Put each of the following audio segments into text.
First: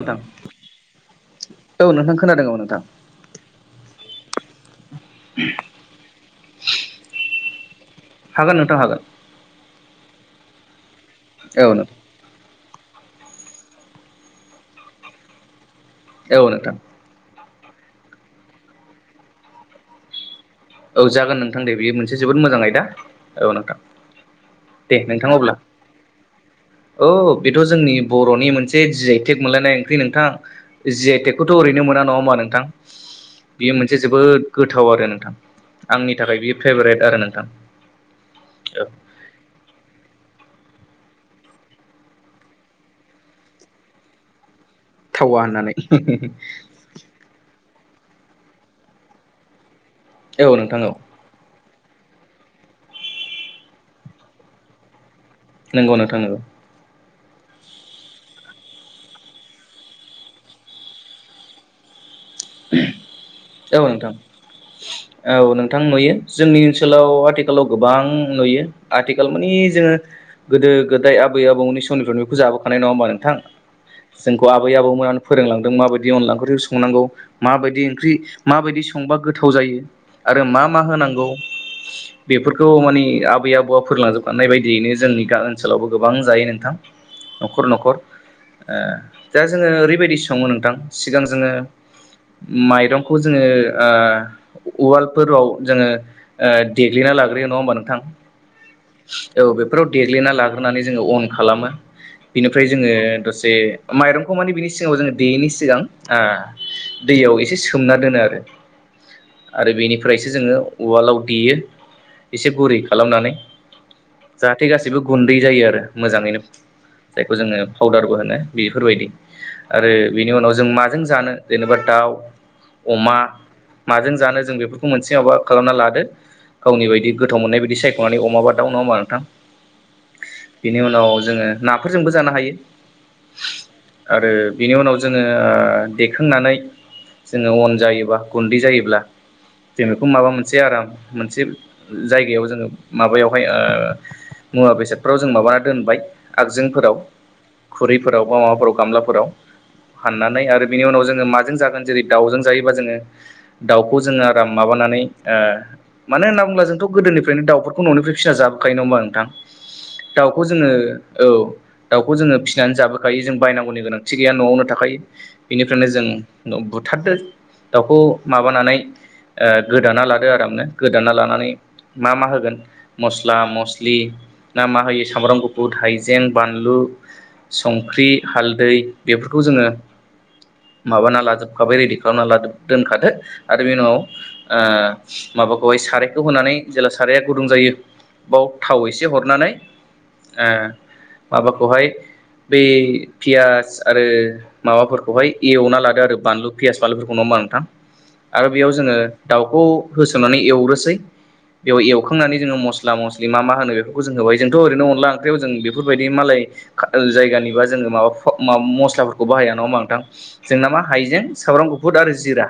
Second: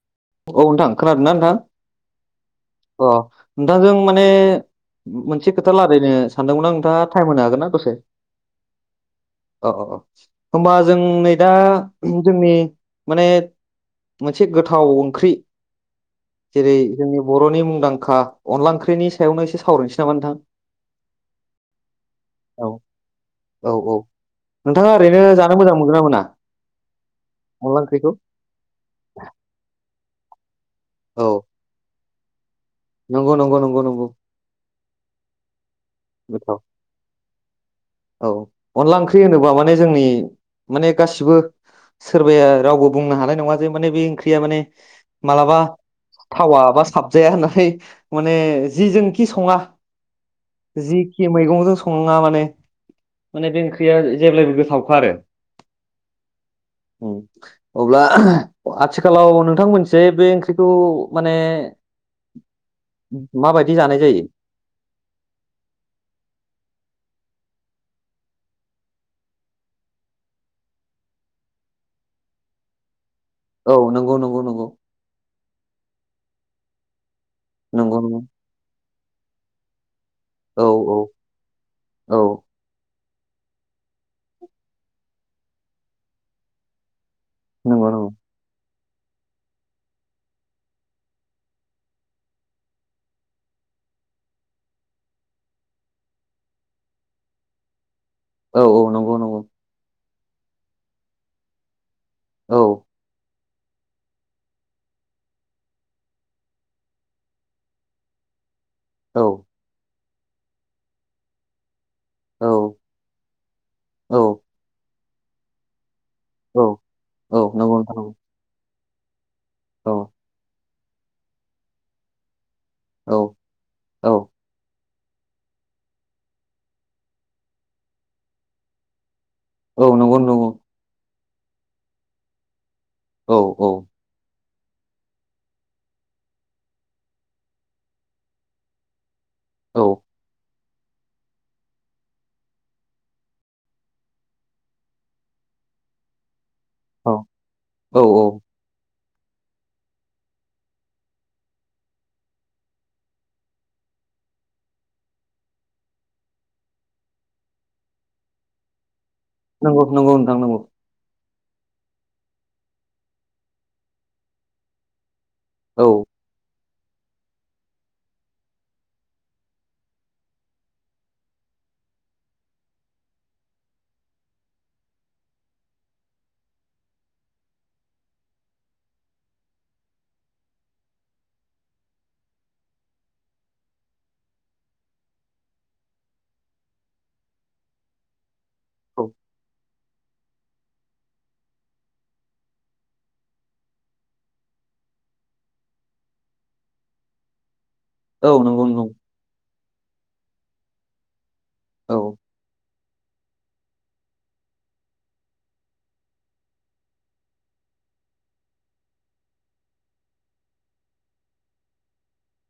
नोंथां औ नोंथां, खोनादों ना नोंथां? औ नोंथां खोनादों औ नोंथां अ', नोंथांजों माने मोनसे खोथा लारायनो सानदोंमोनलां नोंथां टाइम होनो हागोन ना दसे? हागोन नोंथां हागोन। अ अ' होनबा जों नै दा औ नोंथां जोंनि माने मोनसे गोथाव ओंख्रि औ नोंथां जेरै जोंनि बर'नि मुंदांखा अनला ओंख्रिनि सायावनो एसे सावरायनोसै नामा नोंथां? औ जागोन नोंथां दे बेयो मोनसे जोबोद मोजां औ आयदा औ नोंथां। नोंथाङा दे ओरैनो नोंथां अब्ला जानो मोजां मोनगोना मोना? औ बेथ' अनला जोंनि ओंख्रिखौ बर'नि मोनसे जि आइ थेक मोनलायनाय ओंख्रि नों थां। जि आइ औ टेकखौथ' ओरैनो मोना नङा होमबा नोंथां? नंगौ नंगौ बेयो नंगौ मोनसे नंगौ जोबोद गोथाव आरो नोंथां। आंनि थाखाय बियो फेभरेट आरो नोंथां औ अनला ओंख्रि होनोबा माने जोंनि माने गासिबो सोरबाया रावबो बुंनो हानाय नङा जे माने बे ओंख्रिया माने थावा मालाबा होननानै थावा बा साबजाया होननानै। माने जिजोंखि संङा औ नोंथां औ जिखि मैगंजों संङा माने माने बे ओंख्रिया जेब्लायबो गोथावखा आरो। नोंगौ नोंथां नोंगौ। औ अब्ला आथिखालाव नोंथां मोनथिंहाय बे ओंख्रिखौ माने माबायदि औ जानाय नोंथां जायो औ नों थां नुयो जोंनि ओनसोलाव आथिखालाव गोबां नुयो आथिखाल माने जोंङो गोदो गोदो गोदाय आबै आबौमोननि समनिफ्राय जाबोखानाय नङा होमबा नोंथां औ नंगौ नंगौ जोंखौ नंगौ आबै आबौमोनानो फोरोंलांदों माबायदि अनला ओंख्रिखौ संनांगौ माबायदि नंगौ ओंख्रि नंगौ माबायदि संबा गोथाव जायो। आरो औ मा मा औ होनांगौ औ बेफोरखौ माने आबै आबौआ फोरलांजोबखानाय बायदियैनो जोंनि ओनसोलावबो गोबां जायो नोंथां। न'खर नंगौ न'खर। नंगौ ओ दा जोङो ओरैबायदि संङो नोंथां सिगां जोङो माइरंखौ जोङो ओ उवालफोराव जोङो ओ देग्लिना लाग्रोयो नङा होनबा नोंथां? औ औ नंगौ नंगौ औ बेफोराव देग्लिना लाग्रोनानै जोङो अन खालामो। औ बिनिफ्राय जोङो दसे माइरंखौ माने बिनि सिगाङाव जोङो देैयैनि सिगां ओ दैयाव एसे सोमना दोनो आरो औ आरो बेनि फ्रायसो जोङो उवालाव देयो औ एसे गुरै खालामनानै जाहाथे गा सिबो गुन्दै जायो आरो मोजाङैनो औ जायखौ औ जोङो नंगौ नोंथां नंगौ पाउदारबो होनो बेफोरबायदि। आरो औ बेनि उनाव जों माजों जानो जेनेबा दाउ अमा औ औ माजों जानो जों बेफोर खौ मोनसे माबा खालामना लादो गावनि बायदि गोथाव मोननाय बायदि सायख'नानै अमाबा दाउ नंङा होमबा नोंथां औ नंगौ नंगौ जोंङो नाफोरजोंबो जानो हायो। औ औ बिनि उनाव जोंङो ओ देखांनानै जोंङो अन जायोबा गुन्दै जायोब्ला औ जों बेखौ माबा मोन से आराम मोनसे जायगायाव जोंङो माबायावहाय ओ मुवा बेसादफोराव जों मा बा दोनबाय आगजों औ औ खुरैफोराव बा माबाफोराव गामला फोराव हाननानै आरो बिनि उनाव जोंङो माजों जागो न जेरै दाउजों जायोबा जोंङो दाउखौ जोंङो आराम माबानानै ओ मानो होनना बुंब्ला जों थ' गोदोनिफ्रायनो दाउफोरखौ न'निफ्राय फिना जाबाखायो नंङा होमबा नोंथां नंगौ नंगौ नोंथां दाउखौ नंगौ जोङो औ दाउखौ जोंङो फिसिनानै जाबोखायो जों बायनांगौनि गोनांथि गैया न'आवनो थाखायो। बेनिफ्रायनो औ जों बुथारदो दाउखौ माबानानै ओ गोदाना लादो आरामनो गोदाना लानानै मा मा होगोन मस्ला मस्लि ना मा होयो सामब्राम गुफुर हाइजें बानलु संख्रि हालदै बेफोरखौ जोंङो माबाना लाजोबखाबाय रेडि खालामना लाजोब दोनखादो आरो बेनि उनाव ओ माबाखौहाय सारायखौ होनानै जेब्ला साराया गुदुं जायो बाव थाव एसे औ हरनानै ओ माबाखौहाय बै पियास आरो माबाफोरखौहाय एवना लादो आरो बानलु पियास बानलुफोरखौ नंङा होमबा नोंथां औ आरो नंगौ बेयाव नंगौ जोंङो दाउखौ होसोनानै एवनोसै बेयाव औ एवखांनानै जोंङो मस स्ला मस्लि मा मा होनो बेफोरखौ जों होबाय जोंथ' ओरैनो अनला ओंख्रियाव जों बेफोरबायदि मालाय खा जायगानि बा जों माबा फा मस्लाफोरखौ बाहाया नङा होमबा नोंथां जोंना मा हाइजें सामब्राम गुफुर आरो जिरा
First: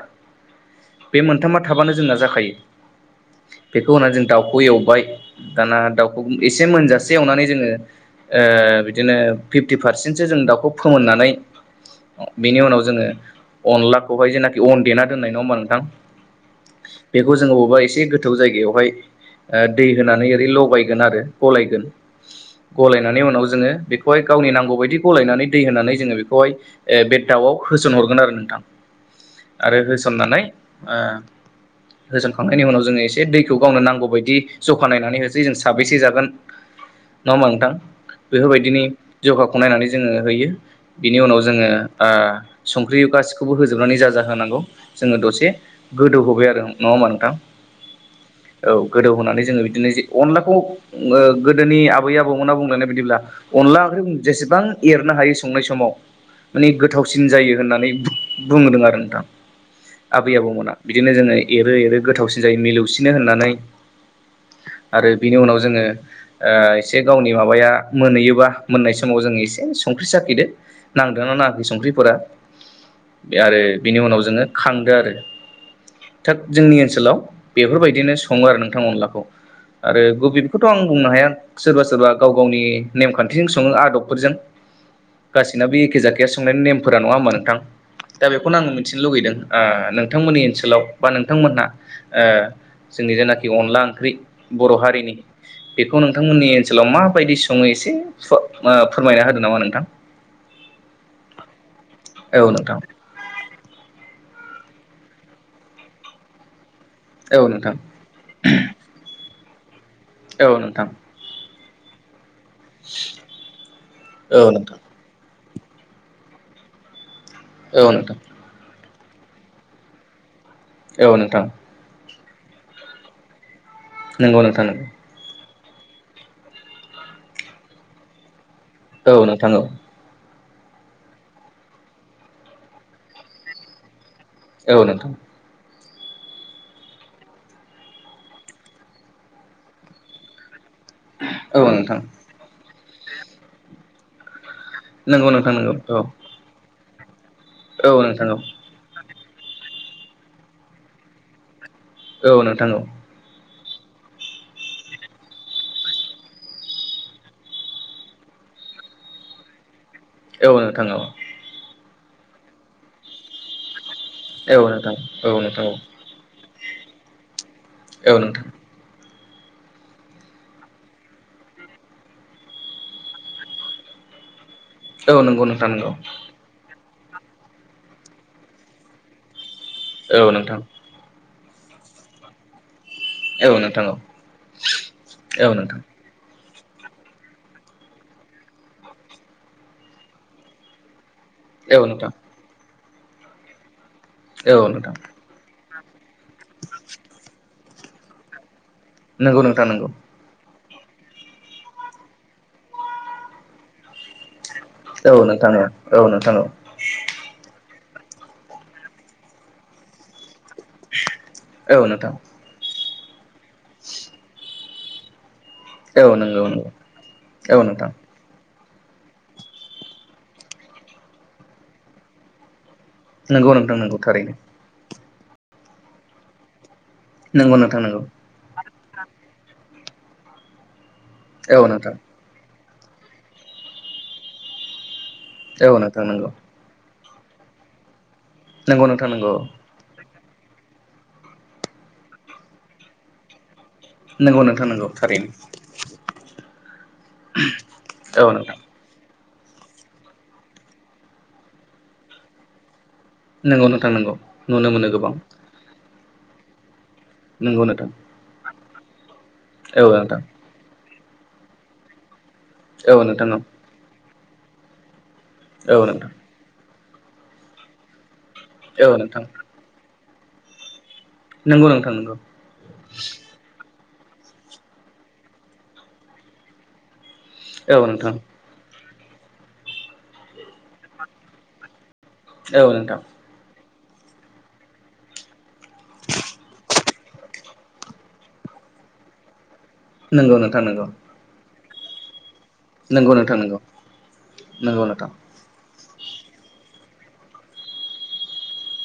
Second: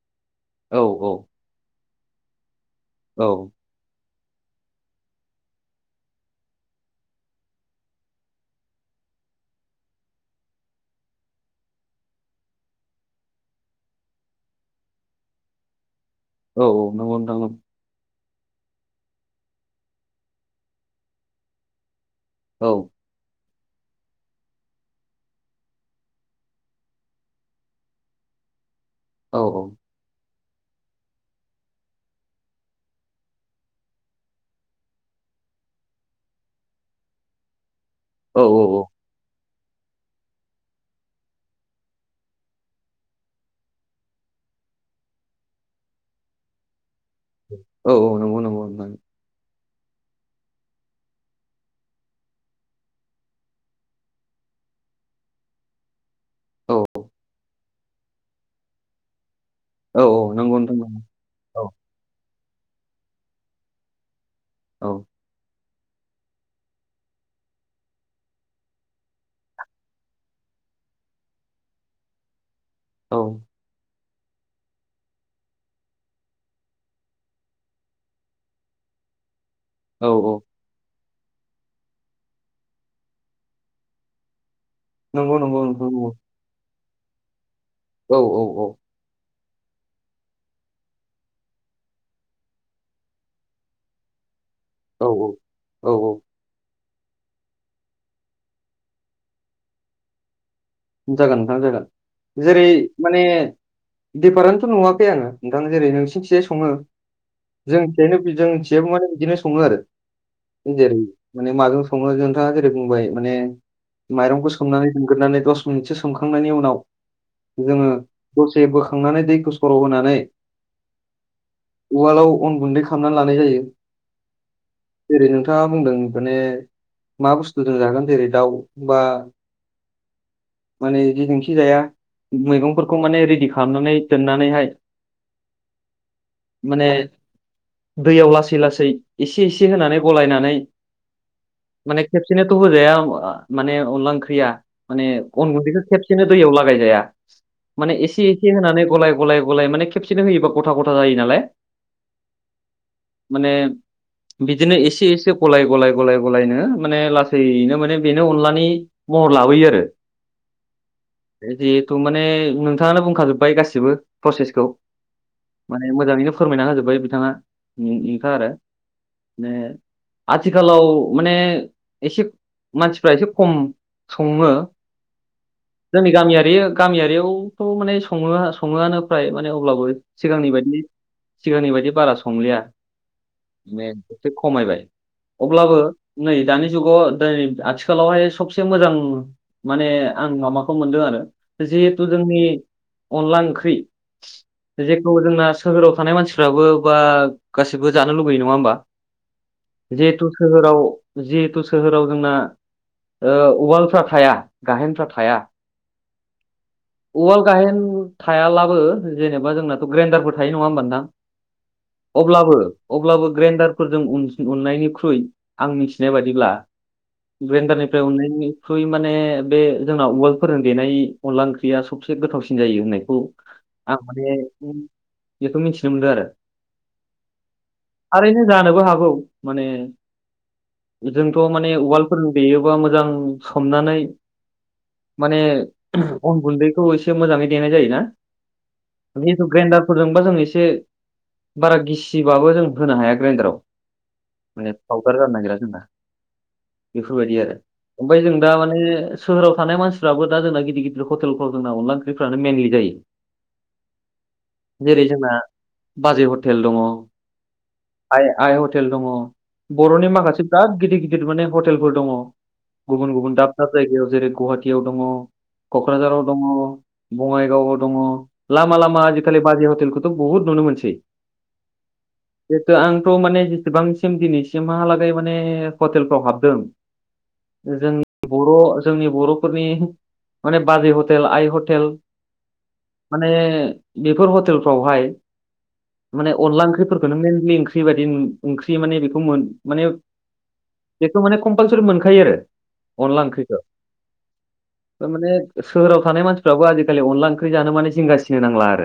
औ औ बे मोनथामा थाबानो जोंना जाखायो। औ बेखौ होननानै जों दाउखौ एवबाय दाना दाउखौ एसे मोनजासे एवनानै जोंङो ओ बिदिनो फिफ्टि पारसेन्टसो जों दाउखौ फोमोननानै बिनि उनाव जोंङो अनलाखौहाय जेनाखि अन देना दोननाय नंङा होमबा नोंथां औ औ नंगौ बेखौ नोंथां नंगौ जोंङो बबेबा एसे गोथौ जायगायावहाय दै होनानै ओरै लगायगोन आरो गलायगोन औ गलायनानै उनाव जोंङो बेखौहाय गावनि नांगौ बायदि गलायनानै दै होनानै जोंङो बेखौहाय ओ बे दाउआव होसनहरगोन आरो नोंथां औ आरो होसननानै ओ होसनखांनायनि उनाव जोंङो एसे दैखौ गावनो नांगौ बायदि जखा नायनानै होसै जों साबेसे जागोन नंङा होमबा नोंथां औ बेफोरबायदिनि जखाखौ नायनानै जोंङो होयो बिनि उनाव जोंङो ओ संख्रि गासिखौबो होजोबनानै जाजा होनांगौ जोंङो दसे गोदौहोबाय आरो उम नङा होमबा नोंथां औ औ नंगौ नंगौ औ नोंथां गोदौहोनानै जोंङो बि दिनो जे अनलाखौ ओ गोदोनि आबै आबौमोना बुंलायनाय बायदिब्ला अनला ओंख्रि जेसेबां एरनो हायो संनाय समाव माने औ गोथावसिन जायो होननानै बुंबोदों आरो नोंथां औ आबै औ नंगौ आबौमोना नोंथां नंगौ बिदिनो जोंङो औ एरो एरो गोथावसिन जायो मिलौसिनो होननानै औ आरो बिनि उनाव जोंङो ओ एसे गावनि माबाया मोनहैयोबा मोननाय समाव जों एसे संख्रि साखिदो नांदो ना नाङाखै संख्रिफोरा औ बे आरो बिनि उनाव जोंङो खांदो आरो। थाग जोंनि ओनसोलाव बेफोरबायदिनो संङो आरो नोंथां अनलाखौ। आरो औ औ गुबैखौथ' आं बुंनो हाया सोरबा सोरबा गाव गावनि नेमखान्थिजों सङो आदबफोरजों नंगौ नंगौ गासैनाबो नोंथां एखे नंगौ जाखाया संनायनि नेमफोरा नंङा होमबा नोंथां औ दा बेखौनो आं मिथिनो लुगैदों। ओ नोंथांमोननि ओनसोलाव बा नोंथांमोनहा ओ जोंनि जेनाखि अनला ओंख्रि बर' औ हारिनि औ बेखौ औ नोंथांमोननि ओनसोलाव माबायदि सङो एसे फो ओ फोरमायना होदों नामा नोंथां जागोन नोंथां जागोन औ नोंथां जेरै- माने दिफारेन्थ' नुवाखै आङो नोंथां जेरै नोंसिनिथिंजाय सङो औ नोंथां जोंथिंजायनो जोंथियाब माने बिदिनो सङो आरो औ नों नोंथां जेरै माने माबायाव सोङो नोंथाङा जेरै बुंबाय माने औ माइरंखौ नोंथां सोमनानै सोमग्रोनानै दस मिनिटसो सोमखांनायनि उनाव जोङो औ नोंथां दसे बोखां नानै दैखौ सर' होनानै औ नोंथां उवालाव अन गुन्दै खालामनानै लानाय जायो। नोंगौ नोंथां नोंखौ। जेरै नोंथाङा बुंदों माने मा बुस्थुजों जागोन जेरै-दाउ औ नोंथां औ माने जेजोंखि जाया मैगंफोरखौ माने रेदि खालामनानै दोननानैहाय औ नोंथां माने दैयाव लासै लासै एसे एसे होनानै गलायनानै औ नोंथां माने खेबसेनोथ' होजाया माने अनला ओंख्रिया माने नंगौ अन नोंथां नंगौ गुन्दैखौ औ खेबसेनो दैयाव लागाय जाया औ माने नोंथां एसे औ एसे होनानै गलाय- गलाय माने खेबसेनो होयोबा गथा गथा जायो नालाय औ नोंथां औ माने बिदिनो एसे एसे गलाय गलाय गलाय गलायनो माने लासैनो माने बेनो अनलानि महर लाबोयो आरो औ नोंथां औ जिहेथु माने नोंथाङानो बुंखाजोबबाय गासिबो औ प्रसेसखौ नोंथां औ नोंथां माने मोजाङैनो फोरमायना होजोब्बाय बिथाङा औ नों-नोंथाङा नोंथां आरो माने आथिखालाव माने एसे मानसिफ्रा एसे खम सङो औ नंगौ नोंथा नंगौ। जोंनि गामियारि गामियारियावथ' माने सङो सङोआनो फ्राय माने अब्लाबो औ सिगांनि नोंथां बायदि सिगांनि बायदि बारा संलिया। औ माने नोंथां एसे खमायबाय औ नोंथां अब्लाबो नै दानि जुगाव बे आथिखालावहाय सबसे मोजां माने आं माबाखौ मोनदों आरो औ जिहेथु नोंथां जोंनि अनला ओंख्रि औ नोंथां जेखौ जोंना सोहोराव थानाय मानसिफ्राबो बा गासिबो जानो लुबैयो, नङा होमबा? नोंगौ नोंथां नोंगौ। जिहेथु सोहोराव जिहेथु सोहोराव जोंना ओ उवालफ्रा थाया गाहेनफ्रा औ थाया। नोंथां औ औ नोंथां औ नोंथां औ उवाल-गाहेन थायालाबो जेनेबा जोंनाथ' ग्राइन्डारफोर थायो। नङा होमबान नोंथां? अब्लाबो अब्लाबो ग्रेन्डारफोरजों उननायनिख्रुइ आं नंगौ मिथिनाय बायदिब्ला नंगौ औ नोंथां ग्रेन्डारनिफ्राय उननायनिख्रुइ माने बे जोंना उवाल फोरजों देनाय अनला ओंख्रिया सबसे गोथावसिन जायो होननायखौ नंगौ नोंथां आं नंगौ थारैनो माने बेखौ मिथिनो मोनदों आरो। नोंगौ नोथां नोंगौ। औ माने जोंथ' औ माने नोंथां उवालफोरजों देयो बा मोजां सोमनानै माने औ नोंथां नंगौ अन गुन्दैखौ एसे मोजाङै देनाय जायोना नंगौ नोंथां नंगौ जिहेथु ग्रेन्डारफोरजों बा जों एसे बारा गिसिबाबो जों होनो हाया ग्राइन्डाराव नंगौ नोंथां माने नंगौ फावदार थारैनो जानो नागिरा जोंना बेफोर बायदि आरो ओमफ्राय औ जों दा नोंथां माने सोहोव थानाय मानसिफ्राबो दा जोंना गिदिर गिदिर हटेलफ्राव जों अनला ओंख्रिफ्रानो मेनलि जायो। नंगौ नोंथां नंगौ नुनो मोनो जेरै गोबां। जोंना बाजै हटेल दङ। नोंगौ नोंथां। आइ आइ हटेल दङ औ बर'नि नोंथां माखासे बिराद गिदिर गिदिर माने हटेलफोर दङ। औ गुबुन नोंथां गुबुन दाब औ दाब जायगायाव जेरै गुवाहाटियाव दङ औ नोंथां क'क्राझाराव दङ। बङाइगाव दङ लामा औ लामा आजि नोंथां खालि बाजै हटेलखौथ' बुहुत नुनो मोनसै। नंगौ नोंथां नंगौ जिथु आंथ' माने जेसेबां दिनैसिमहालागै माने हटेलफ्राव हाबदों औ जों नोंथां बर' जोंनि बर'फोरनि माने बाजै हटेल आइ हटेल औ नोंथां माने बेफोर हटेलफ्रावहाय माने अनला ओंख्रिफोर खौनो मेनलि ओंख्रि बायदि ओंख्रि माने बेखौ मोन माने नंगौ नोंथां नंगौ बेखौ माने कमपलसारि मोनखायो आरो। नंगौ अनला नोंथां ओंख्रिखौ नंगौ नंगौ ओमफ्राय नोंथां। माने सोहोराव थानाय मानसिफ्राबो आजि खालि अनला ओंख्रि जानो माने जिंगासिनो नांला आरो।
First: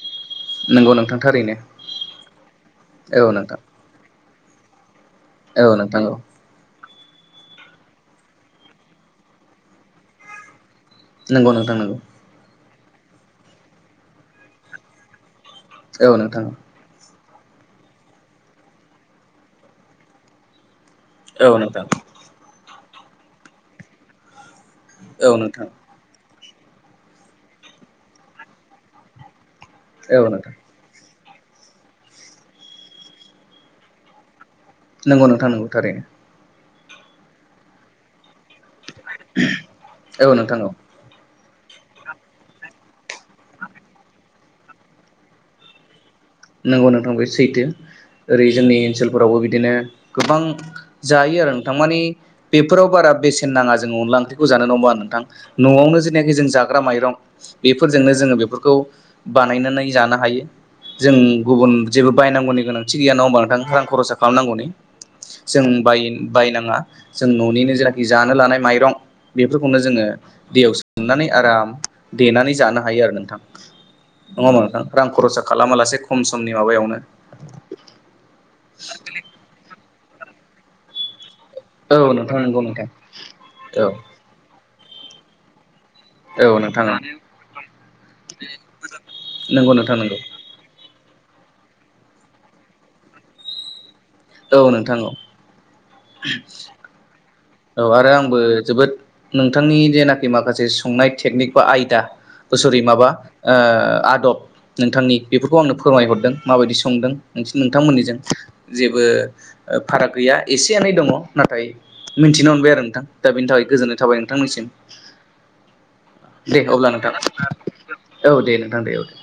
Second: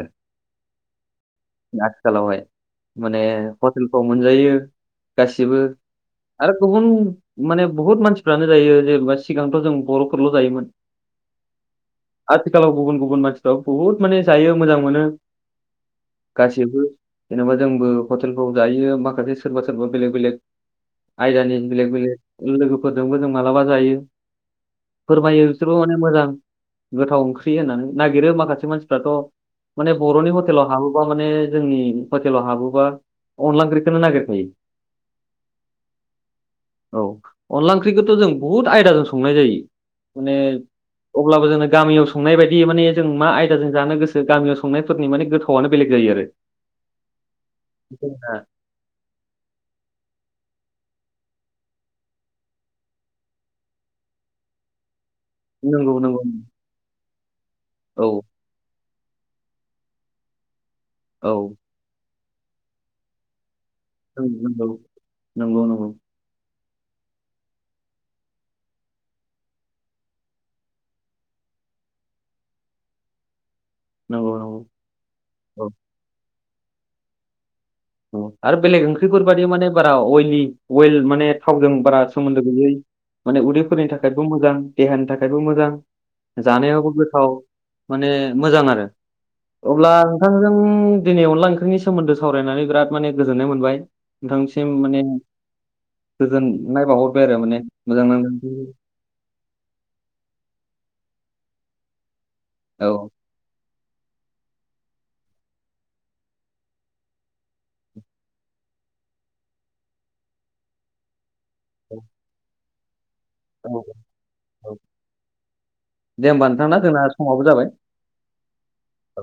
नंगौ नोंथां थारैनो आथिखालावहाय माने औ नोंथां मोनजायो गासिब औ नोंथां औ माने बुहुत मानसिफ्रानो जायो जेनेबा सिगांथ' जों बर'फोरल' जायोमोन। नोंगौ नोंथां नोंगौ। आथिखालाव गुबुन गुबुन मानसिफ्राव बहुत माने जायो मोजां मोनो। औ नोंथां। गासिबो जेनेबा जोंबो हटेलफ्राव जायो माखासे सोरबा सोरबा बेलेग बेलेग औ आयदानि नोंथां बेलेग बेलेग लोगोफोरजोंबो जों मालाबा जायो। औ फोरमायो नोंथां बिसोरबो माने मोजां गोथाव ओंख्रि होननानै नागिरो माखासे मानसिफ्राथ'। माने औ बर'नि नोंथां हतेलाव हाबोबा। मानि जोंनि हटेलाव हाबोबा अनला ओंख्रिखौनो नागिर खायो नंगौ नोंथां नंगौ थारैनो औ अनला ओंख्रिखौथ' जों बुहुत आयदाजों संनाय जायो। औ माने नोंथां औ अब्लाबो जोंनो गामियाव संनाय बायदि मानि जों मा आयदाजों जानो गोसो गामियाव संनायफोरनि माने गोथावआनो बेलेग जायो आरो नोंगौ नोंथां बे सैथो जोंना ओरै जोंनि ओनसोलफोरावबो बिदिनो गोबां जायो आरो नोंथां मानि बेफोराव बारा बेसेन नाङा जोङो अनला ओंख्रिखौ जानो नंङा होनबा नोंथां नंगौ न'आवनो नंगौ जिनाखि जों जाग्रा माइरं औ बेफोरजोंनो जोङो बेफोरखौ बानायनानै जानो हायो जों औ गुबुन जेबो बायनांगौनि गोनांथि गैया नङा होमबा नोंथां रां खरसा नंगौ खालामनांगौनि नंगौ नंगौ जों बाय‌ बायनाङा जों न'निनो जेनाखि जानो लानाय माइरं बेफोरखौनो जोङो दैयाव सोमनानै आराम देनानै जानो हायो आरो नोंथां नङा नंगौ नंगौ होमबा नोंथां रां खरसा औ खालामा लासे खम समनि माबायावनो आरो बेलेग ओंख्रिफोर बायदि माने बारा अइलि अइेल माने थावजों औ बारा नोंथां सोमोन्दो नंगौ गैयै नोंथां माने उदैफोरनि औ थाखायबो मोजां देहानि थाखायबो मोजां औ नोंथां जानायावबो औ गोथाव माने मोजां आरो नंगौ अब्ला नोंथां नंगौ नोंथांजों दिनै अनला ओंख्रिनि सोमोन्दै सावरायनानै बिराद माने गोजोननाय मोनबाय औ नोंथांनिसिम नोंथां मानि औ गोजोननाय बाहरबाय आरो माने औ मोजां आरो आंबो नांदों जोबोद नोंथांनि जेनाखि माखासे संनाय तेकनिक बा आयदा औ [inaudible] आदब नोंथांनि बेफोरखौ आंनो फोरमाय हरदों माबायदि संदों नोंथांमोननिजों जेबो फाराग गैया एसेयालाय दङ नाथाय औ मिथिनो मोनबाय आरो नोंथां दा बेनि थाखाय औ गोजोननाय थाबाय नोंथांनिसिम। औ। होमबा दे ना अब्ला जोंना नोंथां समाबो जाबाय औ दे नोंथां दे औ दे।